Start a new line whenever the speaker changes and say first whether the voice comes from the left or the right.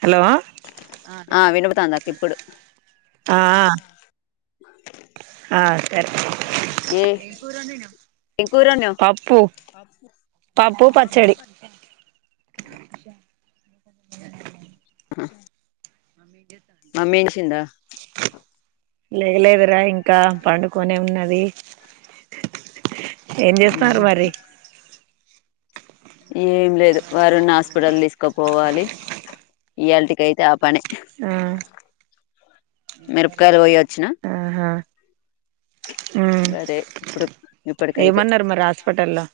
right: Hello ఆ
left: ఆ వినబతాంది అక్క ఇప్పుడు
right: ఆ సరే
left: ఏ
right: ఎమ్ కూర వండినావ్
left: ఏం కూర వండినావ్
right: చప్
left: ఆ
right: అ
left: మమేంసిందా
right: లేగలేదురా ఇంకా పండుకొనే ఉన్నది వెయ్ ఏం చేస్తున్నారు మరి
left: ఏం లేదు వారున్న హాస్పిటల్ తీసు తోక్కపోవాలి ఇయాలిటికైతే ఆ పనే
right: హ్మ్
left: మిరపకాయలు పోయొచ్చిన
right: ఆహా ఉమ్
left: ఇ అదే ఇప్పుడు ఇప్పటికైతే
right: ఏమన్నారు మరి హాస్పిటల్లో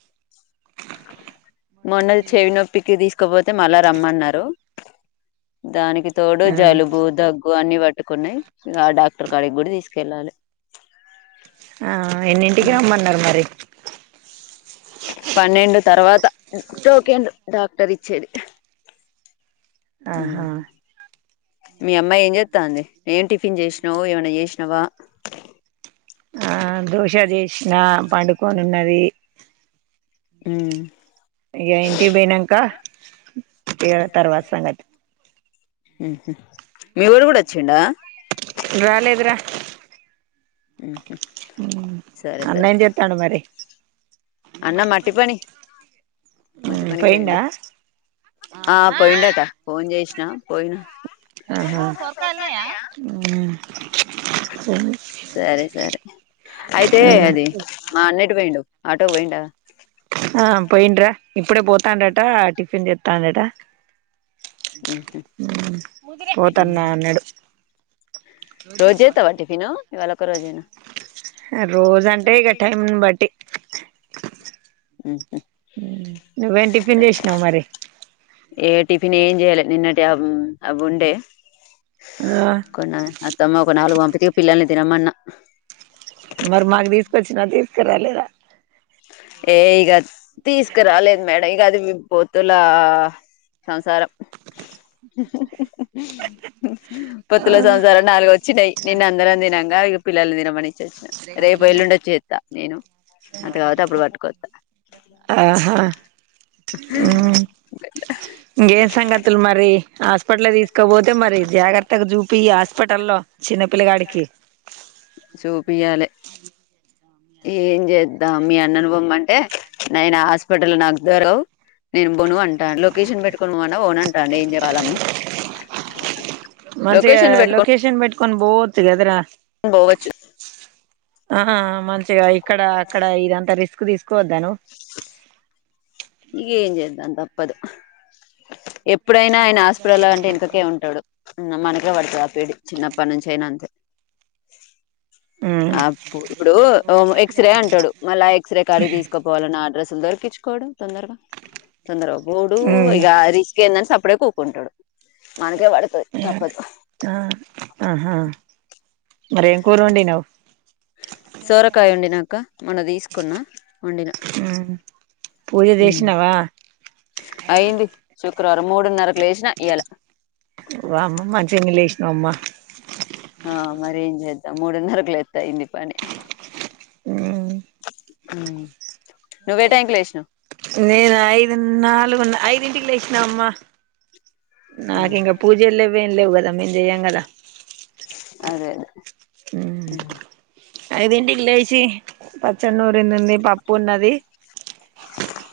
left: మొన్నది చెవి నొప్పికి తీసుకు కాకపోతే మళ్ళా రమ్మన్నారు దానికి తోడు
right: ఆ
left: జలుబు దగ్గు అన్ని బట్ కొన్నాయి ఇ ఆ డాక్టర్ కాడికి కూడా తీసుకెళ్ళాలి
right: ఆ ఎన్నింటికి రమ్మన్నారు మరి
left: పన్నెండు తర్వాత టోకెన్ లు డాక్టర్ ఇచ్చేది
right: ఆహా
left: మీ అమ్మాయి ఏం చేతాంది ఏం టిఫిన్ చేసినావు ఏమన్న చేసినావా
right: ఆ దోశ చేసిన పండుకొని ఉన్నది
left: హ్మ్
right: ఇగా ఇంటికి పోయినాంక [inaudible] ఏ తర్వాత సంగతి
left: హ్మ్ హు మీ వోడు కూడా వచ్చిండ
right: రాలేదు రా
left: హ్మ్ హు
right: హ్మ్ అన్నా ఏం చేతాన్నాడు మరి
left: అన్న మట్టి పని మట్టి
right: ఉమ్
left: పనికి పోయిండు
right: పోయిండా
left: ఆ పోయిండటా ఫోన్ చేసిన పోయినా
right: ఆహా ఉమ్
left: సరే సరే అయితే అది మా అన్న పోయిండు ఆటో పోయిండా
right: ఆ పోయిండ్రా ఇప్పుడే పోతాండట టిఫిన్ చె టండట
left: ఉహు
right: పోతున్నా అన్నాడు
left: రోజు చేస్తావా టిఫిను ఇవాళ ఒక రోజేనా
right: రోజు అంటే ఇక టైం బట్టి నువ్వేం టిఫిన్ చేసినావు మరి
left: ఏ టిఫిన్ ఏం చేయ్యాల నిన్నటి అవుండే
right: ఆ
left: అత్తమ్మ ఒక నాలుగు పంపితే పిల్లల్ని తినమన్న [inaudible]
right: మరి మాకు తీసుకొచ్చిన నా తీ ఇక రాలేదా
left: ఏ ఇగ తీసుకురాలేదు మేడం ఇక అది పొత్తుల సంసారం [inaudible] ఉ [unintelligible] పొత్తులో సంవత్సర నాలుగు వచ్చినాయి నిన్న అందరం తినంగా పిల్లల్ని తినమని రేపు ఎల్లుండొచ్చ చేస్తా నేను అంత కాపోతే అప్పుడు పట్టుకొత్తా
right: ఆహా ఇంకేం సంగతులు మరి హాస్పిటల్ తీసుకోపోతే మరి జాగ్రత్తగా చూ ఈ హాస్పిటల్లో లో చిన్నే యాడికి
left: షోపి యాలే ఏం చేద్దాం మీ అన్నను బొమ్మ అంటే నేను హాస్పిటల్ నాకు దరవు నేను బోను అంటాను లొకేషన్ పెట్టుకొని పోన్నా బోన అంటాండి ఏం చెయవాలమ్మా
right: మంచిగా లొకేషన్ పెట్టి పోవచ్చు కదరా
left: పోవచ్చు
right: ఆ మంచిగా ఆయి అక్కడ అక్కడ ఇదంతా రిస్క్ తీసుకోవద్దాను
left: ఇగ ఏం చేద్దాం తప్పదు ఎ ఇప్పుడైనా ఆయన హాస్పిటల్ అంటే ఎనకకే ఉంటాడు మనకే పడతాది ఆ పేడి చిన్నప్పటి నుంచి అయినా అంతే ఆప్పు ఇప్పుడూ ఎక్స్ రేఅంటాడు మళ్ళా ఎక్స్ రే కాడికి తీసుకు పోవాలన్న అడ్రస్ దొరక ఎక్కిచ్చుకోడు తొందరగా తొందరగా బోడు ఇగ రిస్క్ ఎందని సప్ అప్పుడే కూకుంటడు. మనకే వడతది తప్పదు.
right: ఆ ఆహా మరేం కూర వండినవ్
left: సోరకాయ వండినక్క మొన్న తీసుకున్న
right: ఊ పూజ చేశినవా
left: అయింది శుక్రవారం మూడున్నరకు లేచిన ఇయ్యాల
right: వామ్మో మంచిగనే లేసినవ్ అమ్మ
left: ఆ మరి ఏం చేద్దాం మూడున్నరకు లేస్తే అయింది పని ఊ నువ్వే టైంకి లేషినవ్
right: నేను ఐదు నాలుగు నా ఐదింటికి లేచినామ్మ నాకింక పూజల్లేవ్ లేవ్ గద మేం చెయ్యం కదా
left: అదే అదే
right: ఊ ఐదింటికి లేచి పచ్చడి నూరింది ఉంది పప్ పప్పు ఉన్నది.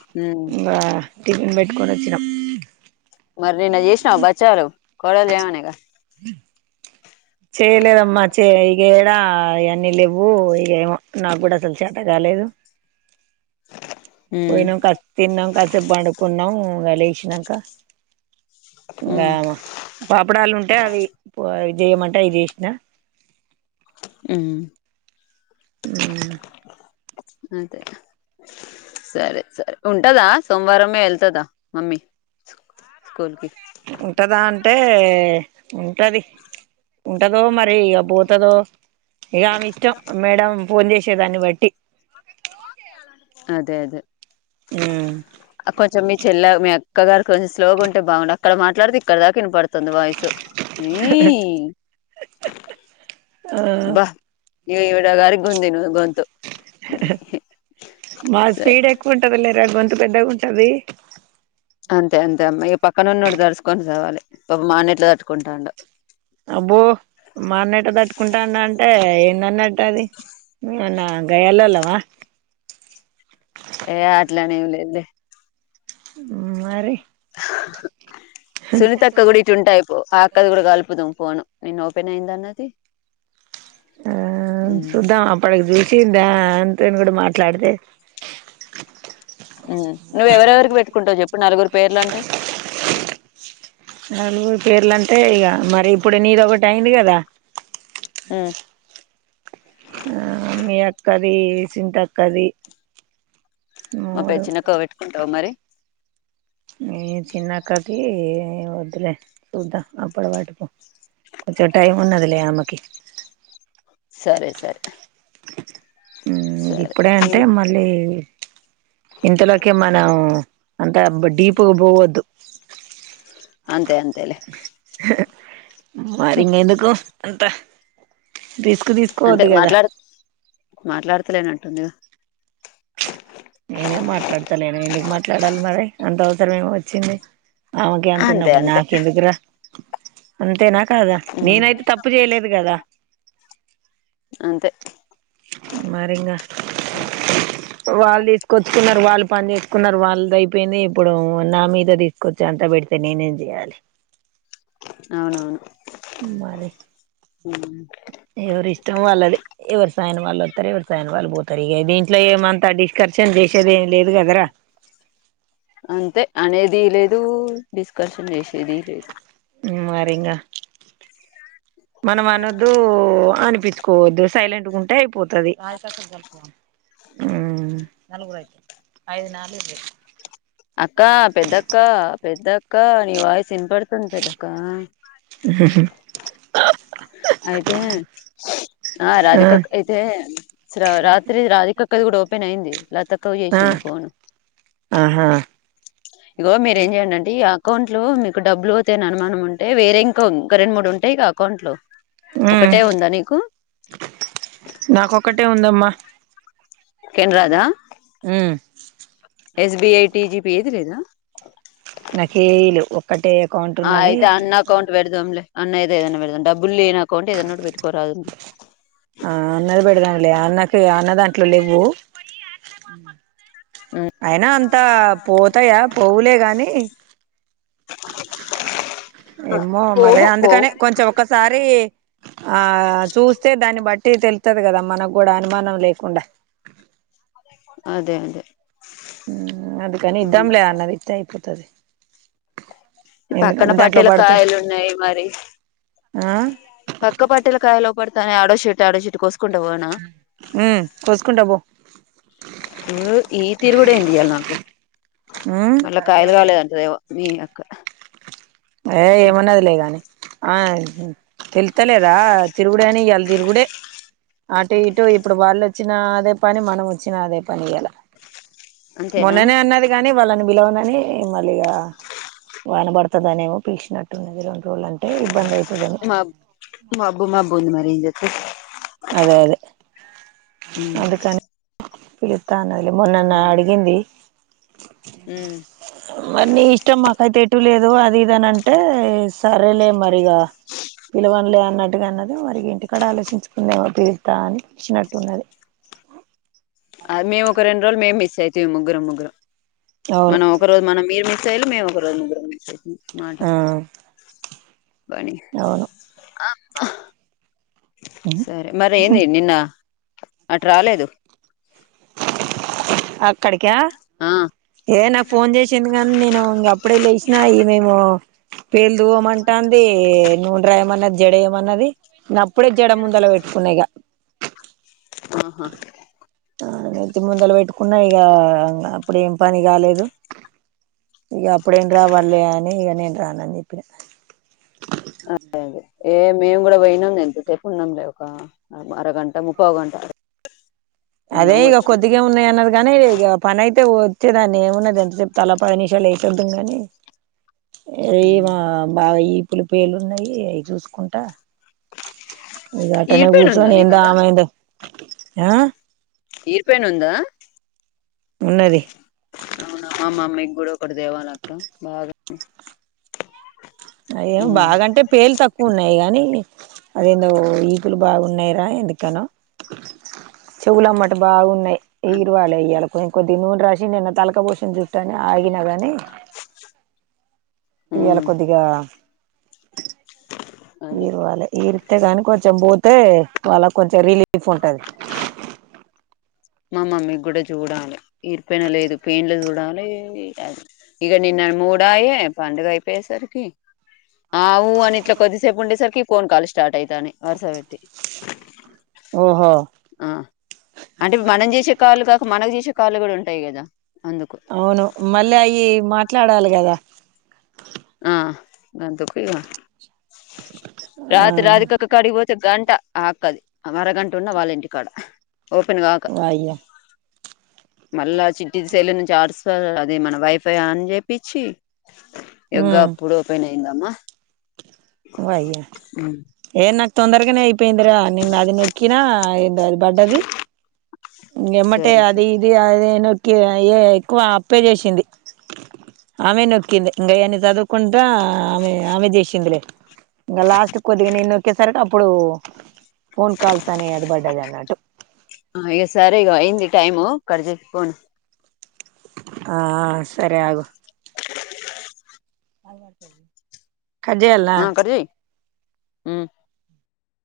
left: అదే
right: ఇంగా టిఫెన్ పెట్ కొనోచ్చినం.
left: మరి నిన్న చేసినవ బచ్చాలు కొడలు చేయమనేగా
right: చేయలేదమ్మ చే ఈ గిడా యన్ని లేవ్ ఓ ఇక ఏమో నాకు కూడా అసలు చేత కాలేదు.
left: ఉమ్
right: పోయినం కలిసి తిన్నాం కాసేపు పడుకున్నాం ఇంగ లేసి నంక
left: ఉమ్
right: ఇంకగామే పాపడాలు ఉంటే అవి పో చేయమంటే అవి చేసినా
left: ఆ
right: ఆ
left: అదే సరే సరే ఉంటదా సోమవారంమే వెళ్తదా మమ్మీ స్కూల్కిి
right: ఉంటదా అంటే ఉన్ గది ఉంటదో మరి ఇక పోతదో ఇక మీ ఇష్టం మేడం ఫోన్ చేసేదాన్ని బట్టి
left: అదే అదే కొంచెం మీ చెల్ల మీ అక్క గారు కొంచెం స్లోగ ఉంటే బాగుండ అక్కడ మాట్డదిక్కడ దాకాన పడు తొంద వయసు నీ
right: ఆ
left: భ ఇ ఇవిడ గారి గుంతు ఇది గొంతు
right: హె హె మా
left: సరే
right: స్పీడ్ ఎక్కువ ఉంటదలెర కొంత ఎంత పెద్దగా ఉంటది
left: అంతే అంతే అమ్మయి ఈ పక్కనున్నడిడు దడుచకొని చవాలి పా మాన్నట్లు తట్టుకుంటాండు
right: అబ్బో మా అన్నెట తట్టుకుంటాన్న అంటే ఏందన్నట్టు అదిమన్న గాయ్యాలోళ్ళవా
left: ఏ అట్లానె ఉండెద్ది
right: ఉమ్ మరి
left: హ సులితక్క కూడ ఇటు ఉంటె అయిపో ఆకదు కూడా కాలిపుదం పోను నిన్న ఒపెన్ అయిందన్నది
right: ఆ చూద్దాం అప్పడకి జూషిం దాంత దేన్ కూడ మాట్లాడితే
left: నువ్వెవరికి పెట్టుకుంటవు చెప్పు నలుగురు పేర్లు అంటే
right: నలుగురు పేర్లంటే ఇక మరి ఇప్పుడు నీదొకటి అయింది కదా
left: మ్య
right: ఆ మీ అక్కది సింతక్కది
left: మా పె
right: మూడు
left: చిన్నక్కకు పెట్టుకుంటావు మరి
right: ఈ చిన్నక్కది ఎ వద్దు లే సూద్దాం అప్పటి వరకు కొంచెం టైం ఉన్నదిలే అమ్మకి
left: సరె సరె
right: ఉమ్ ఇప్పుడే అంటే
left: హ్మ్.
right: మళ్ళీ ఇంతలోకె మనం అంత డీప్ గ పోవద్దు
left: అంతే అంతేలే
right: హె మారింగ్ ఎందుకు అంతా
left: అంటె మాట్లాడు మాట్లాడతలేనంటుందిగా
right: నేనేం మాట్లాడతలే నెన్ ఎందుకు మాట్లాడాలి మరి అంత అవసరం ఏమో వచ్చింది ఆమెకె అంత
left: అంతే
right: ఉన్నప్పుడు
left: అంతే
right: నాకేందుకురా అంతేనా కదా
left: ఉమ్
right: నేనైతే తప్పు చేయలేదు కదా
left: అంతే
right: మరి ఇంగ వాళ్ళు తీసుకొచ్చుకున్నారు వాళ్ళు పని చేసుకున్నారు వాళ్ళది అయిపోయింది ఇప్పుడు నా మీద తీసుకొచ్చ అంత పెడితే నేనేం చేయాలి.
left: అవునవును
right: మరి
left: ఉమ్
right: ఎవరి ఇష్టం వాళ్ళది ఎవరు సాయన వాళ్ళు వత్తరు ఎవరు సాయన వాళ్ళు పోతారు ఇగ దీంట్లో ఏమంతా డిస్కర్షన్ చేసేది ఏమి లేదు కదరా
left: అంతే అనేది లేదు దు డిస్కషన్ చేసేది లేదు
right: మరి ఇంగ మనం అనద్దు అనిపిచ్చు కోవ ద్దు సైలెంట్ ఉంటే అయిపోతుది హు
left: అక్క పెద్దక్క పెద్దక్క నీ వాయిసు వినపడుతుంది పెద్దక్క అయితే ఆ రాధిక అక్క అయితే రాత్రి రాధిక అక్కది కూడా ఓపెన్ అయింది లత అక్కకు
right: ఆ
left: చేసింది ఫోను
right: ఆహా
left: ఇగో మీర ఏం చెయండి అంటే ఈ అకౌంట్లో మీకు డబ్బులు పోతయని అనుమానం ఉంటే వేరే ఇంకాంక రెండు మూడుంటయి ఇక అకౌంట్ లు
right: ఉమ్
left: ఒకటే ఉందా నీకు
right: నాకొక్కటే ఉందమ్మా
left: కెనరా దా
right: ఉమ్
left: ఎస్బిఐ టిజిపి ఏది లేదా
right: నాకేయి లేవు ఒక్కటే అకౌంట్
left: ఆ
right: ఉన్నది
left: అయితే అన్న అకౌంట్ పెడదాంలే అన్న ఏదో ఏదైనా పెడదాం డబ్బులు లేని అకౌంట్ ఏదైనా పెట్టుకోరాదు
right: ఉన్న దాంట్లో లేవు
left: ఉమ్.
right: అయినా అంత పోతాయా పోవులే గాని ఏమో మరి
left: పోవు పోవు
right: అందుకనే కొంచెం ఒకసారి ఆ చూస్తే దాన్ని బట్టి తెలు స్థాధి కదా మనకు కూడా అనుమానం లేకుండా
left: అదే అదే
right: హు అందుకని
left: ఉమ్.
right: ఇద్దాంలే అన్నది ఇత్తే అయిపోతాది
left: పక్కన
right: దాంట్లో
left: పట్టల
right: పడితే
left: కాయలు ఉన్నాయి మరి
right: ఆ
left: పక్క పట్టేల కాయలు పడుత త అడో చెట్టు ఆడో చెట్టు కోసుకొస్తే
right: ఉ కోసుకుంటబ్బో
left: ఇరు ఈ తీరు కూడా ఏం తీయాలి నాకు
right: ఉమ్
left: మళ్ళీ కాయలు కాలేదంటదైవ మీయక్క
right: ఏ ఏమన్నదు లేగాని ఆ తెలుతలేదా తిరుగుడే అని ఇయ్యాలి తిరుగుడే అటు ఇటు ఇప్పుడు వాళ్ళు వచ్చిన అదే పని మనం వచ్చిన అదే పని ఇయాలా
left: అంతేనా
right: మొన్ననే అన్నది కాన్ వాళ్ళని విిలవనని మళ్ళీ వాన పడుత ధానే మో పిల్చినట్టుంది గల
left: మాబ్ మబ్బు మబ్బుగుంది మారేంజేదం [inaudible]
right: అదే అదే
left: ఉమ్
right: పిలుతానైంది మొనన్న అడిగింది
left: మ్మ్
right: మార్ నీ ఇష్టం మాకైతే ఎట్ చ లేదు అది ఇదని అంటే సరేలే మరిగ పిలవన్ లే అన్నట్టుగా అన్నది మరి ఇంటికాడ ఆలోచించుకుందమో పిరుతా అని వచ్చినట్టున్నది
left: అ మేము ఒక రెంరోలు మే మిస్ అయి మే ముగ్రం ముగ్రం
right: అవును
left: మనం ఒక రోజు మనం మీర్ మీర్ సైలు మేమ్ ఒక రోజు ముగ్గురం
right: ఆ
left: బని
right: అవును
left: ఆ ఆ హా సరే మర్ ఏన్ ది నిన్న అటు రాలేదు
right: అ అక్కడికా
left: ఆ
right: ఏ నాకు ఫోన్ చేసింది కానీ నేను ఇంగ అప్పుడే లేసినా ఈ మేమో పేలు దువమంటంధీ నూనే రాయమన్నద్ జడే ఏయమన్నది గ్ప్ ఇప్పుడే జడ ముందల పెట్టుకున్న ఇగ
left: ఆహ
right: ఆ నెత్తి ముందల వెట్టుకున్నా ఇగ అప్పుడేం పని కాలేదు. ఇగ అప్పుడేమ్ రావల్లే అని ఇగ నేన్ రానన్ జెప్పిన
left: ఏ మేమ్ గుడ వొయ్నాం ఎంతసేపున్నంలే ఒక అరగంట ముప్పావ్ గంట.
right: అదే
left: ఉన్నాము
right: ఇగ
left: వచ్చినాం
right: కొద్దిగే ఉన్నాయ్ అన్నది గాని ఇగ పనైతే వొచ్చేదాన్ని ఏమున్నది ఎంత సేపు తల పదినిమిషాలే. చేద్దుంగానీ ఏయ్
left: మ్మ్
right: మా బావ ఈ పుల్ పేల్లున్నాయి అయి చూసుకుంటా ఇంగటనే
left: ఈరిపైన ఉందా
right: కూస్సోనేందో
left: నీకాడ
right: ఆమెందో ఆ.
left: ఈర్పెను ఉందా
right: ఉన్నది
left: ఔనా మా మమ్మీ గూడొకటి తేవాలక్క బాగ.
right: అయ్యో
left: మ్మ్
right: బాగంటే పేల్ తక్కువున్నాయ్ గానీ. అదేందో ఈపులు బాగున్నాయ్రా ఎంటికను. చెవులమ్మట బాగున్నయ్ ఈర్వాళె ఇయ్యాల. నే కొద్దిగ్ నూనె రాశి నిన్న తలకపోష్ [unintelligible] జుట్టని ఆగినాగాని. ఇవ్వాల
left: మ్మ్
right: కొద్దిగా
left: అదే
right: ఈరువాలే ఈరుత్తే గాని కొంచెం బో. తే వాళ్ళక్కొంచెం రిలీఫుంటది
left: మా మమ్మీగ్గూడా చూడాలె ఈర్పెన లేదు పేండ్లు జూడాలే ఇక నిన్నన్ మూడాయే పండుగైపోయేసరికి. ఆవు అనిట్ల కొద్దిసేపుండేసరికి ఫోన్ కాల్లు స్టార్టైతాన్నాయ్ వర్సబెట్టి
right: ఓహో
left: ఆ అంటే మనం జేషే కాల్లు గాక మనక్ జేషే కా [unintelligible] గూడుంటాయ్ కదా. అందుకు
right: ఔను మళ్ళీ అయి మాట్లాడాలి గదా.
left: ఆ గందుక్కు ఇగ
right: ఆ
left: రాత్తిరాధికక్క కాడిక్ పోతే గంట. ఆ అక్కది అమరగంటున్న వాళ్ళింటికాడ ఓపెన్ గాక
right: వయ్యా
left: మళ్ళా చిట్టిది సైలా నుంచి ఆర్స్ ఆ అదే మన వైఫై ఆన్ చేపించి యొగ అప్పుడు పోయినాయి ఎందమ్మా
right: అయ్యా ఏం నాకు తొందరగానే అయిపోయిందిరా నిన్న అది నొక్కినా ఏంద అది పడ్డది ఎమ్మటే
left: సరే సరే
right: అది ఇది అది ను ఏ ఎక్కువ అప్పే చేసింది ఆమె నొక్కింది ఇంకా అయన్ని చదువుకుంటా ఆమె ఆమె చేసిందిలే ఇంకా లాస్ట్ కొద్దిగా నే నొక్కేసరికి ఇప్పుడు ఫోన్ కాల్స్ అనే అది పడ్డది అన్నట్టు
left: ఇగ అయింది టైమ్ కట్ చేయి ఫోన్
right: ఆ సరే ఆగు
left: జు
right: అబ చె
left: కట్ జయ్ హ్మ్